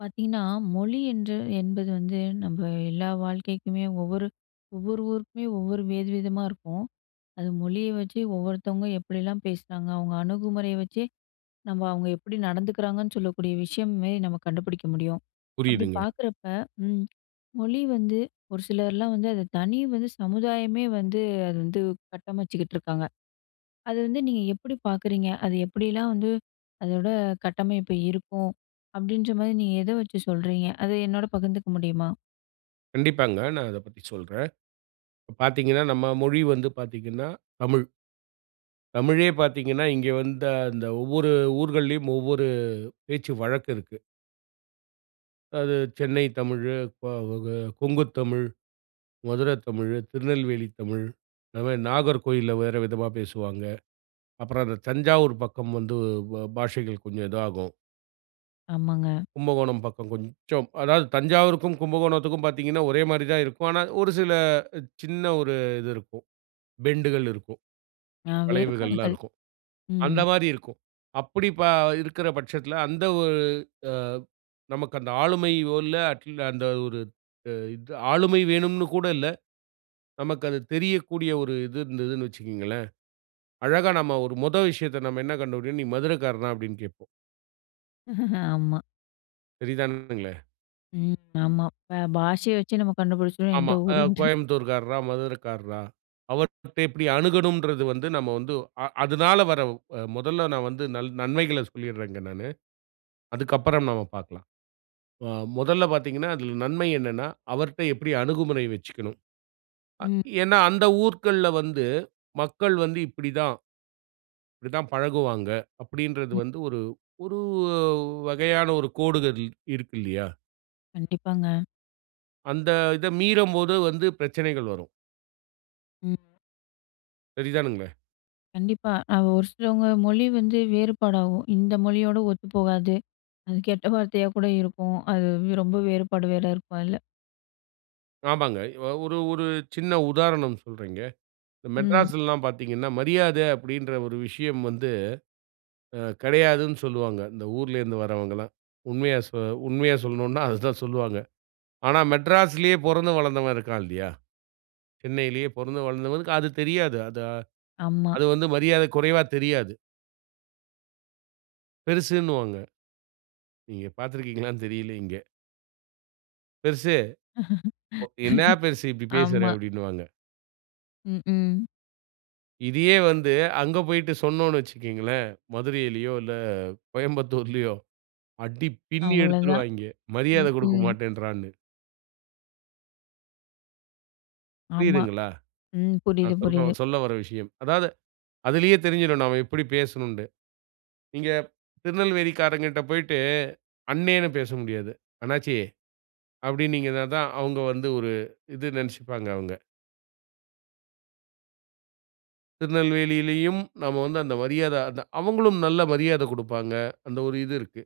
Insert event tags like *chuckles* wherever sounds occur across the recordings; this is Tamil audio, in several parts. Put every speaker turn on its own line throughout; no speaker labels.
பார்த்தீங்கன்னா, மொழி என்று என்பது வந்து நம்ம எல்லா வாழ்க்கைக்குமே ஒவ்வொரு ஒவ்வொரு ஊருக்குமே ஒவ்வொரு வேறு விதமா இருக்கும். அது மொழிய வச்சு ஒவ்வொருத்தவங்க எப்படிலாம் பேசுனாங்க. அவங்க அணுகுமுறைய வச்சே நம்ம அவங்க எப்படி நடந்துக்கிறாங்கன்னு சொல்லக்கூடிய விஷயமே நம்ம கண்டுபிடிக்க முடியும். அப்படி
புரியுதுங்க.
பார்க்குறப்ப ம். மொழி வந்து, ஒரு சிலர்லாம் வந்து, அத தனி வந்து சமுதாயமே வந்து அது வந்து கட்டமச்சிட்டுருக்காங்க! அது வந்து நீங்க எப்படி பார்க்குறீங்க. அது எப்படிலாம் வந்து அதோட கட்டமைப்பு இருக்கும். அப்படீன்ற மாதிரி நீங்க எத வச்சு சொல்றீங்க. அதை என்னோடு பகிர்ந்துக்க முடியுமா?
கண்டிப்பாங்க, நான் அத பத்தி சொல்றேன். இப்ப பார்த்தீங்கன்னா, நம்ம மொழி வந்து பார்த்தீங்கன்னா தமிழ். தமிழே பார்த்தீங்கன்னா, இங்கே வந்த அந்த ஒவ்வொரு ஊர்கள்லயும், ஒவ்வொரு பேச்சு வழக்கு இருக்கு. அது, சென்னை தமிழு, க வ கொங்கு தமிழ், மதுரை தமிழு, திருநெல்வேலி தமிழ், இந்த மாரி நாகர்கோயில்ல, வேற விதமா பேசுவாங்க. அப்புறம் அந்த தஞ்சாவூர், பக்கம் வந்து ப பாஷைகள் கொஞ்சம் இதாகும்.
ஆமாங்க.
கும்பகோணம் பக்கம் கொஞ்சம் அதாவது தஞ்சாவூருக்கும், கும்பகோணத்துக்கும் பார்த்தீங்கன்னா ஒரே மாரிதான் இருக்கும். ஆனா, ஒரு சில சின்ன ஒரு இது இருக்கும். பெண்டுகள் இருக்கும்.
அ,
வளைவுகள்லாம்
வேறுபாடுகள்.
இருக்கும்.
ம்.
அந்த மாரி இருக்கும். அப்படி ப இருக்கிற பட்சத்தில, அந்த ஒரு அ நமக்கு அந்த ஆளுமையோ இல்ல அட்ல அந்த ஒரு இது ஆளுமை வேணும்னு கூட இல்ல. நமக்கு அது தெரியக்கூடிய ஒரு இது இருந்ததுன்னு வச்சுகங்களேன், அழகா நம்ம ஒரு முத விஷயத்த நம்ம என்ன கண்டுபிடிபோம், "நீ மதுரைக்காரனா?" அப்படின்னு கேப்போம்.
*snorts* ஆமா.
சரிதானுங்களே?
ம், ஆமா இப்ப பாஷைய வச்சு நம்ம கண்டுபிடிச்சுரலாம் எந்த
ஆமா. அ,
ஊருண்ட் டு.
கோயம்புத்தூர்காரரா, மதுரைக்காரரா. அவர்கிட்ட எப்டி அணுகனும்ன்றது வந்து, நம்ம வந்து அ அதுனால வர்ற மொதல்ல நான் வந்து நன் நன்மைகள சொல்லிட்றேன்ங்க நானு. அதுக்கப்புறம் நம்ம பாக்கலாம். அ மொதல்ல பார்த்தீங்கனா, அதில நன்மை! என்னன்னா? அவர்ட்ட எப்டி அணுகுமுறை வச்சிக்கணும்? அ
ம்.
ஏன்னா? அந்த ஊர்க்கள்ல வந்து, மக்கள் வந்து இப்டிதான். இப்டிதான் பழகுவாங்க! அப்டின்றது வந்து,
ம்.
ஒரு ஒரு வகையான ஒரு கோடுகள் இருக்கு இல்லையா?
கண்டிப்பாங்க.
அந்த இத மீறம்போது வந்து பிரச்சனைகள் வரும்.
ம்.
சரிதானுங்களே?
கண்டிப்பா! அங்க ஒரு சிலவங்க மொழி வந்து வேறுபாடாகும். இந்த மொழியோட ஒத்துப்போகாது. அது கெட்டவார்த்தையா கூட இருக்கும். அது ரொம்ப வேறுபாடு வேற இருக்கும் அதுல.
ஆமாங்க. ஒரு ஒரு சின்ன உதாரணம் சொல்றேங்க. இந்த
ம்.
மெட்ராஸ்லலாம்! பாத்ததீங்கன்னா "மரியாத" அப்டின்ற ஒரு விஷயம் வந்து அ கெடையாதுன்னு சொல்லுவாங்க. இந்த ஊரிலேருந்து வர்றவங்கலாம் உண்மையா சொ உண்மையா சொல்லணுனா அததான் சொல்லுவாங்க. ஆனா, மெட்ராஸ்லேயே பொறந்து வளர்ந்தவன் இருக்கான். இல்லையா? சென்னையிலேயே பொறந்து வளர்ந்தவனுக்கு அது தெரியாது. அது,
ஆமா.
அது வந்து மரியாத கொறைவா தெரியாது. பெருசுன்னுவாங்க. நீங்க பாத்திருக்கீங்களான்னு தெரில இங்க. "பெருசு, என்னா பெருசு
*laughs*
இப்படி பேசுறா"
ஆமா.
அப்படின்னுவாங்க.
ம் ம்ஹ்.
இதையே வந்து அங்க போயிட்டு சொன்னோனு வச்சிக்கேங்களேன். மதுரையிலியோ, இல்ல கோயம்புத்தூர்லியோ அடி பின்னி
அவ்வளதான்.
எடுத்துருவாய்ங்க.
ம்
மரியாத
ம்ஹ்.
கொடுக்கமாட்டேன்றான்னு.
ஆமா,
புரியுதுங்களா?
ம். புரிது,
நான் சொல்ற
புரிது.
சொல்லவர்ற விஷயம். அதாவது அதிலேயே தெரிஞ்சிடும். நாம எப்படி பேசனுண்டு. நீங்க திருநெல்வேலிக்காரங்கிட்ட போய்ட்டு, அண்ணேனு பேச முடியாது. "அண்ணாச்சி" அப்படியின்னிங்கனாதா அவங்க வந்து ஒரு, இது நினைச்சுப்பாங்க அவங்க. திருநெல்வேலியிலும் நம்ம வந்து அந்த மரியாத அத அவங்களும் நல்ல மரியாத குடுப்பாங்க. அந்த ஒரு இது இருக்கு.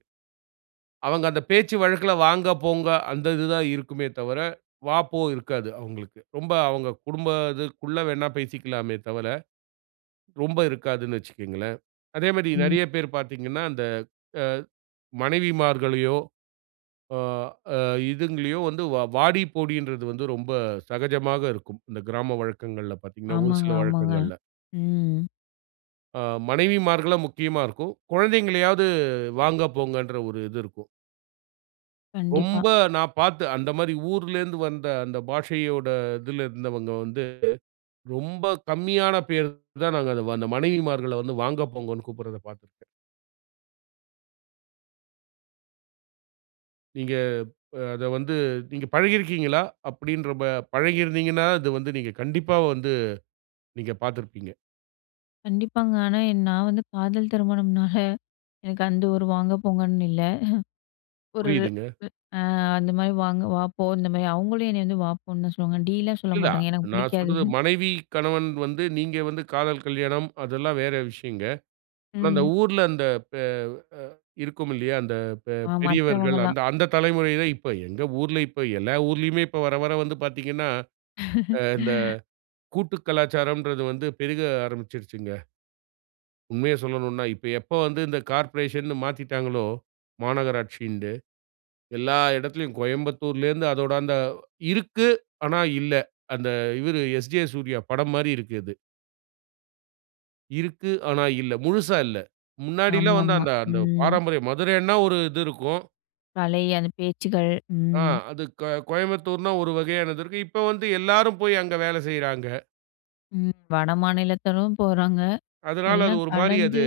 அவங்க அந்த பேச்சு வழக்குல, "வாங்க, போங்க" அந்த இது தான் இருக்குமே தவிர, "வா, போ" இருக்காது. அவங்களுக்கு ரொம்ப அவங்க குடும்பத இதுக்குள்ள வேண்ணா பேசிக்கலாமே தவிர. ரொம்ப இருக்காதுனு வச்சுக்கங்களேன். அதே மாரி
ம்.
நிறைய பேர் பார்த்தீர்ங்கன்னா அந்த அ மனைவிமார்களையோ, அ அ இதுங்களயோ வந்து வ வாடி போடின்றது வந்து ரொம்ப சகஜமாக இருக்கும். இந்த கிராம வழக்கங்கள்ல பார்த்தீங்கன்னா, ஒரு
ஆமாங்க,
சில
ஆமாங்க.
வழக்கங்கள்ல.
ம்.
ஆ, மனைவிமார்கள முக்கியமா இருக்கும். குழந்தைகளையாவது வாங்க போங்கன்ற ஒரு இது இருக்கும்.
கண்டிப்பா.
ரொம்ப, நான் பார்த்து அந்த மாரி ஊர்லேருந்து வந்த அந்த பாஷையோட இதில இருந்தவங்க வந்து ரொம்ப கம்மியான பேர் தான். நாங்க அந்த மனைவிமார்கள வந்து வாங்க போங்கன்னு கூப்பிடறத பாத்திருக்கேன். நீங்க அத வந்து நீங்க பழகி இருக்கிங்களா? அப்படின்றப்ப பழகியிருந்தீங்கன்னா, அது வந்து நீங்க கண்டிப்பா வந்து நீங்க பார்த்திருப்பீங்க.
கண்டிப்பாங்க. ஆனா நான் வந்து காதல் திருமணம்னால, *chuckles* எனக்கு அந்த ஒரு வாங்க போங்கன்னு இல்ல. *chuckles* ஒரு
புரியுதுங்க.
அ அந்த மாதிரி வாங்க "வா போ" இந்த மாதிரி அவங்களும் என்ன வந்து, "வா, போன்னு" தான் சொல்லுவாங்க. டீ லாம் சொல்ல
இல்லா,
மாட்டாங்க எனக்கு
நான்
புடிக்காது.
சொல்றது
*chuckles*
மனைவி, கணவன் வந்து நீங்க வந்து காதல் கல்யாணம், அதெல்லாம் வேறு விஷயங்க. ஆனா அந்த
ம்.
ஊர்ல அந்த பே அ இருக்கும் இல்லையா, அந்த பெ
அ,
பெரியவர்கள்
மத்தவங்கள்லாம்.
அந்த அந்த தலைமுறைகள் இப்ப எங்கள் ஊர்ல இப்ப எல்லா ஊர்லயுமே இப்ப வர வர வந்து பார்த்தீங்கன்னா, இந்த
*laughs*
கூட்டு கலாச்சாரம்ன்றது வந்து பெருக ஆரம்பிச்சுடுச்சுங்க. உண்மைய சொல்லணும்னா இப்ப எப்ப வந்து இந்த கார்ப்பரேஷன்னு மாத்திட்டாங்களோ? மாநகராட்சின்ட்டு எல்லா இடத்திலும் கோயம்புத்தூரிலிருந்து அதோடு அந்த "இருக்கு ஆனா இல்ல." அந்த இவரு எஸ்.ஜே. சூர்யா படம் மாதிரி இருக்கு இது. இருக்கு ஆனா இல்ல. முழுசா இல்ல.
ஆமா,
முன்னாடிலாம் வந்து
ஆமா.
அந்த அந்த
ம்.
பாரம்பரிய மதுரைன்னா ஒரு இது இருக்கும்.
பழைய அந்த பேச்சுகள்
ஆ
ம்.
அது க கோயம்புத்தூர்னா ஒரு வகையானது இருக்கு. இப்ப வந்து எல்லாரும் போய் அங்க வேலை செய்யறாங்க.
ம், வடமாநிலத்திலும் போறாங்க,
அதனால அது
எல்லாம்
ஒரு மாரி அது,
கலந்து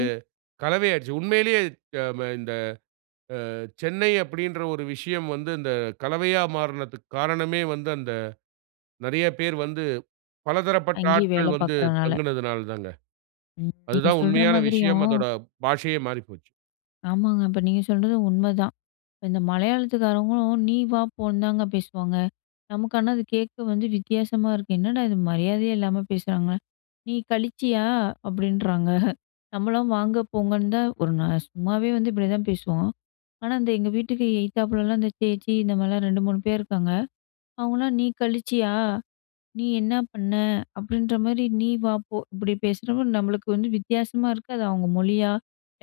கலவை ஆயிடுச்சி. உண்மையிலேயே அது க மே இந்த அ சென்னை அப்படின்ற ஒரு விஷயம் வந்து, இந்த கலவையா மாறுனதுக்கு காரணமே வந்து, அந்த நெறைய பேர் வந்து பலதரப்பட்ட
அங்கேயே
ஆட்கள்
வேலை
வந்து
பார்க்குறனால.
தங்குனதனால் தாங்க.
ம், நீங்க
அதுதான்
சொல்ற
உண்மையான விஷயம்.
மாதிரியும்
அதோட பாஷையே மாறி போச்சு.
ஆமாங்க அப்ப நீங்க சொல்றது உண்மைதான். இப்ப இந்த மலையாளத்துக்காரவங்களும் "நீ வா போன்னு" தாங்க பேசுவாங்க. நமக்கு ஆனா அது கேட்க வந்து வித்தியாசமா இருக்கு. "என்னடா இது மரியாதையே இல்லாம பேசுறாங்க! நீ கழிச்சியா?" அப்படின்றாங்க. *chuckles* நம்மலாம் வாங்க போங்கன்னு தான் ஒரு நாள் சும்மாவே வந்து இப்படிதான் பேசுவோம். ஆனா அந்த எங்க வீட்டுக்கு எயித்தாப்லலாம் அந்த சேச்சி இந்தமாரிலாம் 2, 3 பேர் இருக்காங்க. அவங்களாம் "நீ கழிச்சியா? நீ என்ன பண்ண?" அப்படின்ற மாரி "நீ, வா, போ" இப்படி பேசுறப்போ நம்மளுக்கு வந்து வித்தியாசமா இருக்கு. அது அவங்க மொழியா?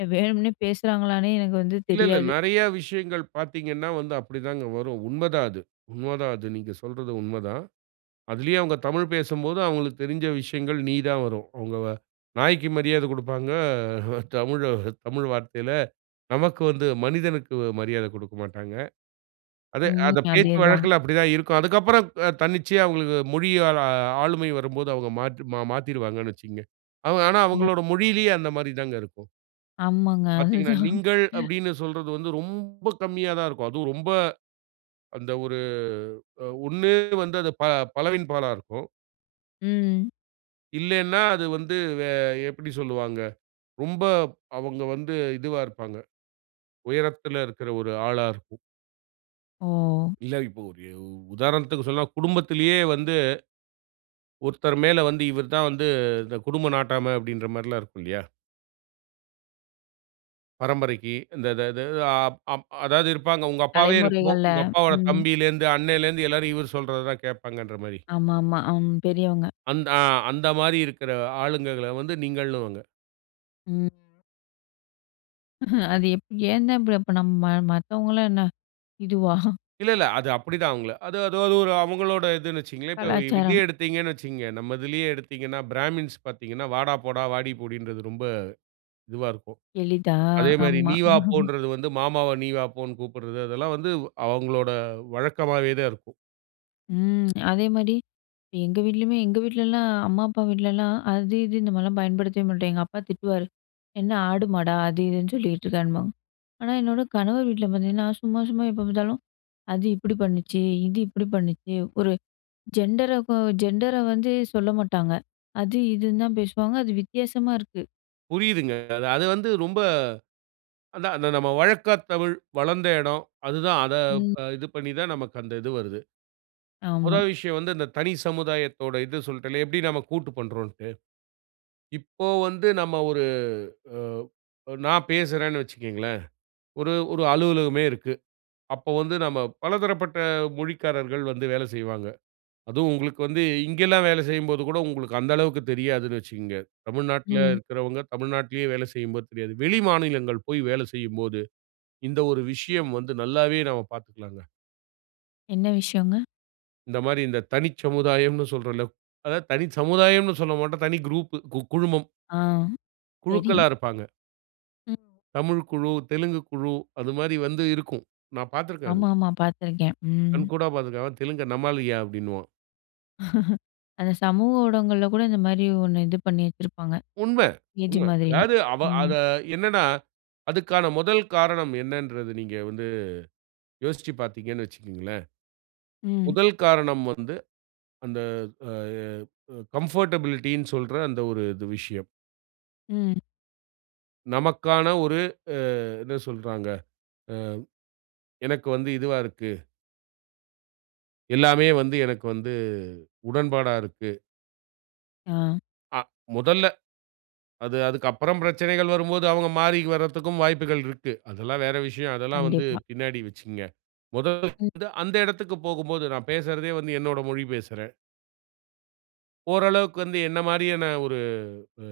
எ வேணும்ன்னே பேசுகிறாங்களானே எனக்கு வந்து
இல்ல இல்ல.
தெரியாது.
நிறைய விஷயங்கள் பார்த்தீங்கன்னா, வந்து அப்படி தாங்க வரும். உண்மைதான் அது உண்மை தான் அது. நீங்க சொல்றது உண்மை தான். அதிலயே அவங்க தமிழ் பேசும்போது அவங்களுக்கு தெரிஞ்ச விஷயங்கள் "நீ" தான் வரும். அவங்கவ நாய்க்கு மரியாதை குடுப்பாங்க. *chuckles* தமிழ தமிழ் வார்த்தையில நமக்கு வந்து, மனிதனுக்கு மரியாதை குடுக்கமாட்டாங்க. அது
ம்.
அத பேச்சு
அதேதான்.
வழக்கில அப்படித்தான் இருக்கும். அதுக்கப்புறம் க தன்னிச்சையா அவங்களுக்கு மொழியால ஆளுமை வரும்போது அவங்க மாற்றி ம மாத்திருவாங்கணு வைச்சுக்கங்க. அவங்க ஆனா அவங்களுடைய
ஓ!
மொழியிலயே அந்த மாரி தாங்க இருக்கும்.
ஆமாங்க,
பார்த்தீங்கன்னா,
அதுதான்.
"நீங்கள்" அப்படின்னு சொல்றது வந்து, ரொம்ப கம்மியா தான் இருக்கும். அதுவும் ரொம்ப அந்த ஒரு அ ஒண்ணு வந்து, அது ப பலவின் பாலா இருக்கும்.
ம்.
இல்லனா அது வந்து வே எப்படி சொல்லுவாங்க? ரொம்ப அவங்க வந்து இதுவா இருப்பாங்க. உயரத்தில இருக்குற ஒரு ஆளா இருக்கும்.
ஓ.
இல்ல இப்ப ஒரு உதாரணத்திக்கு சொன்னா குடும்பத்திலேயே வந்து, ஒருத்தர் மேல வந்து "இவர் தான் வந்து இந்த குடும்பம் நாட்டாம" அப்படின்ற மாரிலா இருக்கும் இல்லையா? பரம்பரைக்கு. இந்த இத த அ அப் அதாவது இருப்பாங்க. உங்க அப்பாவே இருக்கும்.
தலைமுறைகள்ல,
உங்க அப்பாவோட
ம்.
தம்பியிலேந்து, அண்ணலேந்து எல்லாரும் இவர் சொல்றததான் கேட்பாங்கன்ற மாதிரி.
ஆமா, ஆமா. அம். பெரியவங்க.
அந்த ஆ அந்த மாரி இருக்குற ஆளுங்கள்கள வந்து நீங்கள்னுவாங்க.
ம். அது எப் ஏன்தான் இப்ப அப்ப நம்ம மத்தவங்கலா என்ன இதுவா?
இல்ல, இல்ல. அது அப்படித்தான் அவங்கள. அது அது ஒரு அவங்களோட இதுன்னு வச்சிக்கங்களேன். இப்ப இதே
கலாச்சாரம்.
எடுத்தீங்கனு வச்சிக்கங்க, நம்ம இதுலேயே எடுத்தீங்கனா பிராமின்ஸ் பார்த்தீங்கன்னா "வாடா போடா, வாடி போடி" ன்றது ரொம்ப இதுவா இருக்கும்.
எளிதா,
அதே
அ
மாதிரி
ஆமா.
"நீ வா போ"
*chuckles*
ன்றது வந்து, மாமாவ நீ வா போனு கூப்பிடுறது. அதெல்லாம் வந்து அவங்களோட வழக்கமாகவேதான் இருக்கும்.
ம் *smacks lips* அதேமாரி எங்க வீட்லயுமே எங்க வீட்லலாம். அம்மா, அப்பா வீட்லலாம். அது இது இந்த மாதிரிலாம் பயன்படுத்தவே மாட்டாங்க. அப்பா திட்டுவாரு "என்ன ஆடு மாடா அது இதுன்னு சொல்லிகிட்டுருக்கன்பாங்க." ஆனா, என்னோட கணவர் வீட்ல பார்த்தீங்கன்னா, சும்மா சும்மா எப்ப பார்த்தாலும் "அது இப்படி பண்ணுச்சு. இது இப்படி பண்ணுச்சு." ஒரு ஜெண்டரகு ஜெண்டர வந்து சொல்ல மாட்டாங்க. அது இதுன்னு தான் பேசுவாங்க. அது வித்தியாசமா இருக்கு.
புரியுதுங்க. அது அது வந்து ரொம்ப அதான் அந்த நம்ம வழக்கத் தமிழ், வளந்த இடம் அதுதான். அத
ம்.
அ இது பண்ணி தான் நமக்கு அந்த இது வருது. மொத
ஆமா.
விஷயம் வந்து, இந்த தனி சமுதாயத்தோட இது சொல்ட்டேன்ல, எப்படி நாம கூட்டு பண்றோம்ன்ட்டு. இப்போ வந்து நம்ம ஒரு அ நான் பேசுறேன்னு வச்சுக்கங்களேன். ஒரு ஒரு அலுவலகமே இருக்கு. அப்போ வந்து நம்ம பலதரப்பட்ட மொழிக்காரர்கள் வந்து வேலை செய்வாங்க. அதுவும் உங்களுக்கு வந்து இங்கலாம் வேலை செய்யும்போது கூட உங்களுக்கு அந்த அளவுக்கு தெரியாதுன்னு வச்சுக்கங்க. தமிழ்நாட்ல
ம்.
இருக்கிறவங்க, தமிழ்நாட்லயே வேல செய்யும்போது தெரியாது. வெளி மாநிலங்கள் போயி வேலை செய்யும்போது இந்த ஒரு விஷயம் வந்து நல்லாவே நம்ம பாத்துக்கலாங்க.
என்ன விஷயங்க?
இந்த மாரி இந்த தனிச் சமுதாயம்ன்னு சொல்றோம்ல. அதாவது தனி சமுதாயம்னு சொல்லமாட்டோம். தனி குரூப்பு கு குழுமம்.
ஆ! சரி.
குழுக்களா இருப்பாங்க.
ம்.
தமிழ் குழு, தெலுங்கு குழு அது மாரி வந்து இருக்கும். நான் பாத்துருக்கேன் அது.
ஆமாமா! பார்த்துருக்கேன். ம்.
கண்கூடா பாத்துருக்கேன். "அவன் தெலுங்கன் நம்மாளுயா" அப்டின்னுவான்.
*laughs* அந்த சமூக ஊடகங்கள்ல கூட இந்த மாரி ஒண்ணு இது பண்ணி வச்சிருப்பாங்க.
உண்ம,
ஏஜி
உண்ம!
மாதிரிலாம்.
அதாவது அவ
ம்.
அத என்னன்னா? அதுக்கான முதல் காரணம் என்னன்றத, நீங்க வந்து யோசிச்சி பாத்தீங்கனு வச்சிக்கங்களேன்,
ம்.
முதல் காரணம் வந்து அந்த அ எ அ கம்ஃபர்ட்டபிலிட்டினு சொல்ற அந்த ஒரு இது விஷயம்.
ம்.
நமக்கான ஒரு அ என்ன சொல்றாங்க அ எனக்கு வந்து இதுவா இருக்கு. எல்லாமே வந்து எனக்கு வந்து, உடன்பாடா இருக்கு.
ஆ.
அ முதல்ல. அது அதுக்கப்புறம் பிரச்சனைகள் வரும்போது அவுங்க மாறி வரதுக்கும் வாய்ப்புகள் இருக்கு. அதெல்லாம் வேற விஷயம். அதெல்லாம் வந்து
கண்டிப்பா.
பின்னாடி வச்சுக்கங்க. முதல் *unintelligible*
ம்.
வந்து அந்த இடத்துக்கு போகும்போது, நான் பேசுறதே வந்து என்னோட மொழி பேசுறேன். ஓரளவுக்கு வந்து என்ன மாரியான ஒரு அ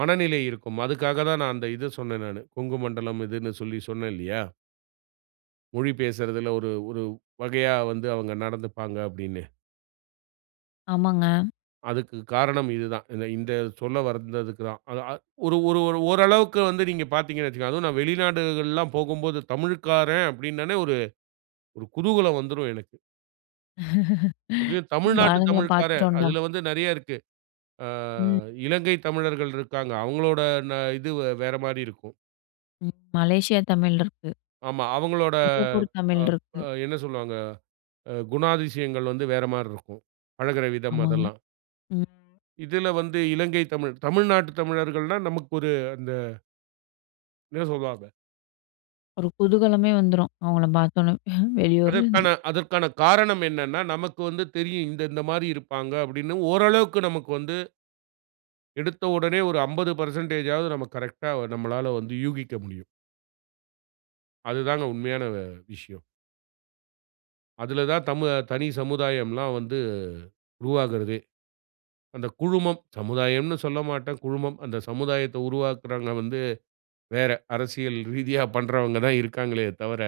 மனநிலை இருக்கும். அதுக்காக தான் நான் அந்த இது சொன்னேன் நானு. கொங்கு மண்டலம் இதுன்னு சொல்லி சொன்னேன் இல்லியா? மொழி பேசுறதுல ஒரு ஒரு வகையா வந்து அவங்க நடந்துப்பாங்க அப்படீன்னு.
ஆமாங்க.
அதுக்கு காரணம் இது தான். இந்த இந்த சொல்லவந்ததுக்கு தான். அத அ ஒரு ஒரு ஒரு ஓரளவுக்கு வந்து நீங்க பார்த்தீங்கணு வைச்சுக்கங்களேன், அதுவும் நான் வெளிநாடுகள்ல்லாம் போகும்போது தமிழ்க்காரன் அப்படின்னாலே ஒரு குதூகலம் வந்துரும் எனக்கு!
*laughs*
அதுவே
நம்ப
தமிழ்நாட்டு
ஆளுங்கள
தமிழ்க்காரன்,
பார்த்துட்டோம்டா!
அதில வந்து நிறையா இருக்கு. அ
ம்.
இலங்கை தமிழர்கள் இருக்காங்க. அவங்களோட ந இது வேற மாரி இருக்கும்.
ம். மலேசியா தமிழ் இருக்கு.
ஆமா. அவங்களோட
சிங்கப்பூர் தமிழ்
அப்
இருக்கு.
அ என்ன சொல்வாங்க, அ குணாதிசயங்கள் வந்து வேற மாரி இருக்கும். பழகுற விதம்
ஆமாங்க,
அதெல்லாம்.
ம்.
இதுல வந்து இலங்கை தமிழ், தமிழ்நாட்டு தமிழர்கள்னா நமக்கு ஒரு அந்த, என்ன சொல்வாங்க?
ஒரு குதூகலமே வந்துரும். அவுங்கள பார்த்தோடனே *chuckles* வெளியூர்லேருந்து.
அதற்கான அதற்கான காரணம் என்னனென்னா? நமக்கு வந்து தெரியும் இந்த இந்த மாரி இருப்பாங்க, அப்படின்னு ஓரளவுக்கு நமக்கு வந்து. எடுத்த உடனே ஒரு 50% நம்ம கரெக்ட்‌டா நம்மளால வந்து யூகிக்க முடியும். அதுதாங்க உண்மையான வ விஷயம். அதுல தான் தமுவ தனி சமுதாயம்லாம் வந்து உருவாகுறதே. அந்த "குழுமம்" சமுதாயம்ன்னு சொல்லமாட்டேன். குழுமம் அந்த சமுதாயத்தை உருவாக்குறவங்க வந்து வேற. அரசியல் ரீதியா பண்ணுறவங்க தான் இருக்காங்களே தவிர.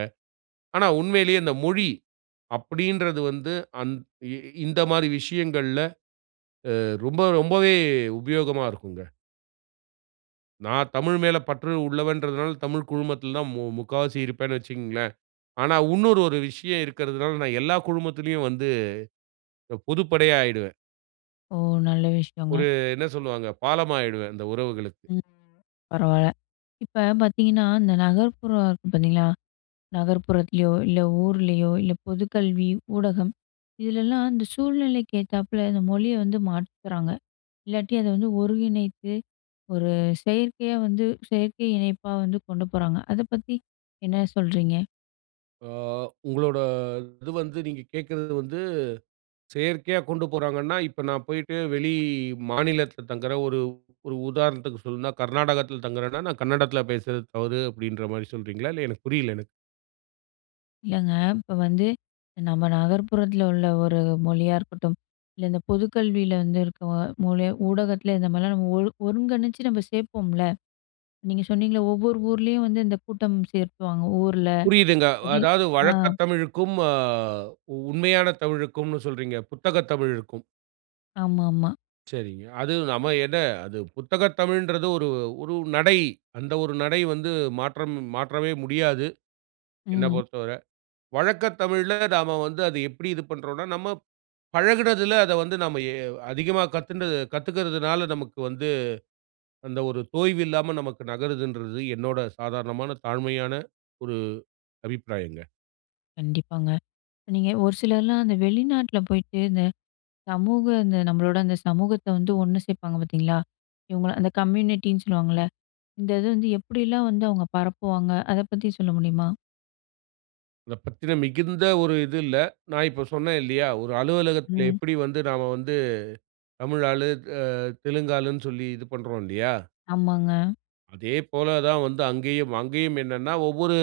ஆனா உண்மையிலேயே இந்த மொழி அப்படின்றது வந்து அந் இ இந்த மாதிரி விஷயங்கள்ல, அ ரொம்ப ரொம்பவே உபயோகமா இருக்குங்க. நான் தமிழ் மேல பற்று உள்ளவன்றதனால, தமிழ் குழுமத்துல தான் மு முக்காவாசி இருப்பேன்னு வச்சுகங்களேன். ஆனா இன்னொரு ஒரு விஷயம் இருக்கிறதனால, நான் எல்லா குழுமத்திலேயும் வந்து அ பொதுப்படையா ஆயிடுவேன்.
ஓ! நல்ல விஷயங்க.
ஒரு என்ன சொல்லுவாங்க? பாலம் ஆயிடுவேன், அந்த உறவுகளுக்கு.
ம். பரவால்ல, இப்ப பார்த்தீங்கன்னா இந்த நகர்ப்புற இருக்கு பார்த்தீங்களா, நகர்ப்புறத்திலயோ, இல்ல ஊர்லயோ, இல்ல பொது கல்வி ஊடகம். இதுல எல்லாம் அந்த சூழ்நிலைக்கு ஏத்தாப்பில, இந்த மொழிய வந்து மாத்திகிறாங்க. இல்லாட்டி அத வந்து ஒருங்கிணைத்து ஒரு செயற்கையா வந்து செயற்கை இணைப்பா வந்து கொண்டு போறாங்க. அத பத்தி என்ன சொல்றீங்க?
அ, உங்களோட இது வந்து நீங்க கேட்கிறது வந்து செயற்கையா கொண்டு போறாங்கன்னா, இப்ப நான் போயிட்டு வெளி மாநிலத்தில தங்குற ஒரு ஒரு உதாரணத்துக்கு சொல்லணும்னா, கர்நாடகத்துல தங்குறன்னா, நான் கன்னடத்துல பேசறது தவறு அப்படின்ற மாதிரி சொல்கிறீங்களா? இல்ல எனக்கு புரியல எனக்கு.
இல்லங்க, இப்ப வந்து நம்ம நகர்ப்புறத்தில உள்ள ஒரு மொழியா இருக்கட்டும். இல்ல இந்த பொது கல்வியில வந்து இருக்கிற மொழி ஊடகத்துல இந்த மாதிரிலாம் நம்ம ஒரு ஒருங்கணிச்சு நம்ம சேர்ப்போம்ல. நீங்க சொன்னிங்கள்ல "ஒவ்வொரு ஊர்லயும் வந்து இந்த கூட்டம் சேர்த்துவாங்க ஊர்ல."
புரியுதுங்க. அதாவது
அ.
வழக்க தமிழுக்கும், அ உண்மையான தமிழுக்கும்னு சொல்றீங்க, புத்தகத் தமிழுக்கும்.
ஆமாமா.
சரிங்க. அது நம்ம என்ன அது புத்தகத் தமிழ்ன்றது ஒரு ஒரு நடை. அந்த ஒரு நடை வந்து மாற்றம் மாற்றவே முடியாது என்ன
ம்.
பொறுத்தவரை. வழக்க தமிழ்ல நாம வந்து அத எப்படி இது பண்ணுறோம்னா, நம்ம பழகுனதில அத வந்து நம்ம எ அதிகமா கத்துண்டது கத்துக்கிறதுனால நமக்கு வந்து அந்த ஒரு தோய்வு இல்லாம நமக்கு நகருதுன்றது, என்னோடய சாதாரணமான தாழ்மையான ஒரு அபிப்பிராயங்க.
கண்டிப்பாங்க. நீங்க ஒரு சிலர்லாம் அந்த வெளிநாட்டில போய்ட்டு, இந்த சமூக இந்த நம்மளோட அந்த சமூகத்த வந்து ஒண்ணு சேப்பாங்க பாத்தீங்களா, இவங்கள அந்த கம்யூனிட்டின்னு சொல்லுவாங்கல்ல. இந்த இது வந்து எப்படிலாம் வந்து அவங்க பரப்புவாங்க? அத பத்தி சொல்ல முடியுமா?
அத பத்தின மிகுந்த ஒரு இது இல்ல. நான் இப்ப சொன்னேன் இல்லையா, ஒரு அலுவலகத்தில
ம்.
எப்படி வந்து நாம வந்து தமிழ் ஆளு அ தெலுங்கு ஆளுன்னு சொல்லி இது பண்ணுறோம் இல்லையா?
ஆமாங்க.
அதேபோல தான் வந்து அங்கேயும். அங்கேயும் என்னன்னா ஒவ்வொரு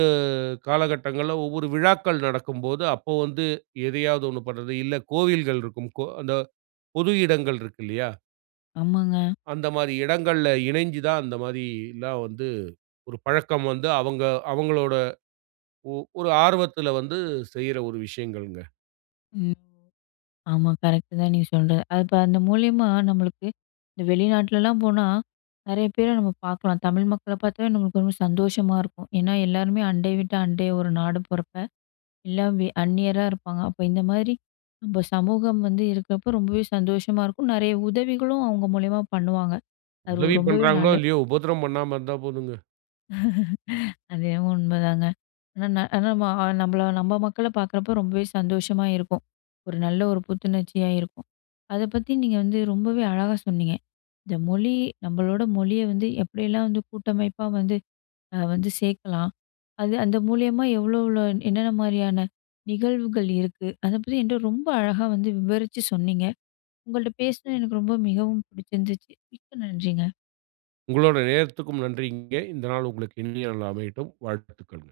காலகட்டங்கள்ல ஒவ்வொரு விழாக்கள் நடக்கும்போது, அப்போ வந்து எதையாவது ஒன்னு பண்றது இல்ல, கோவில்கள் இருக்கும் கோ அந்த பொது இடங்கள் இருக்கு இல்லையா?
ஆமாங்க.
அந்த மாரி இடங்கள்ல இணைஞ்சு தான், அந்த மாதி ல்லாம் வந்து ஒரு பழக்கம் வந்து அவங்க அவங்களோட, ஒ ஒரு ஆர்வத்தில வந்து செய்யற ஒரு விஷயங்கள்ங்க.
ம். ஆமா கரெக்ட் தான் நீங்க சொல்றது. அது இப்போ அந்த மூலியமா நம்மளுக்கு இந்த வெளிநாட்டுலலாம் போனா, நிறைய பேர நம்ம பாக்கலாம். தமிழ் மக்கள பாத்தே நம்மளுக்கு ரொம்ப சந்தோஷமா இருக்கும். ஏன்னா எல்லாருமே அண்டை வீட்ட அண்டை ஒரு நாடும் போறப்ப, எல்லாம் வெ அந்நியரா இருப்பாங்க. அப்ப இந்த மாதிரி நம்ப சமூகம் வந்து இருக்கப்ப, ரொம்பவே சந்தோஷமா இருக்கும். நெறைய உதவிகளும் அவுங்க மூலியமா பண்ணுவாங்க. அது
உதவி
ரொம்பவே
பண்றாங்களோ
நல்ல
இல்லையோ! உபத்திரம் பண்ணாம இருந்தா போதும்ங்க.
*laughs* அது உண்மைதாங்க. ஆனா ந அ நம்ம அ நம்பள நம்ம மக்கள பாக்குறப்ப ரொம்பவே சந்தோஷமா இருக்கும். ஒரு நல்ல ஒரு புத்துணர்ச்சியா இருக்கும். அத பத்தி நீங்க வந்து ரொம்பவே அழகா சொன்னீங்க. இந்த மொழி நம்பளோட மொழிய வந்து, எப்படியெல்லாம் வந்து கூட்டமைப்பா வந்து அ வந்து சேக்கலாம். அது அந்த மூலியமா எவ்வளோ எவ்வளோ என்னென்ன மாரியான நிகழ்வுகள் இருக்கு? அத பத்தி என்ட்ட ரொம்ப அழகா வந்து விவரிச்சு சொன்னீங்க. உங்கள்ட்ட பேசினது எனக்கு ரொம்ப மிகவும் பிடிச்சிருந்துச்சு. மிக்க நன்றிங்க.
உங்களோட நேரத்துக்கும் நன்றிங்க. இந்த நாள் உங்களுக்கு இனிய நாளா அமையட்டும். வாழ்த்துக்கள்.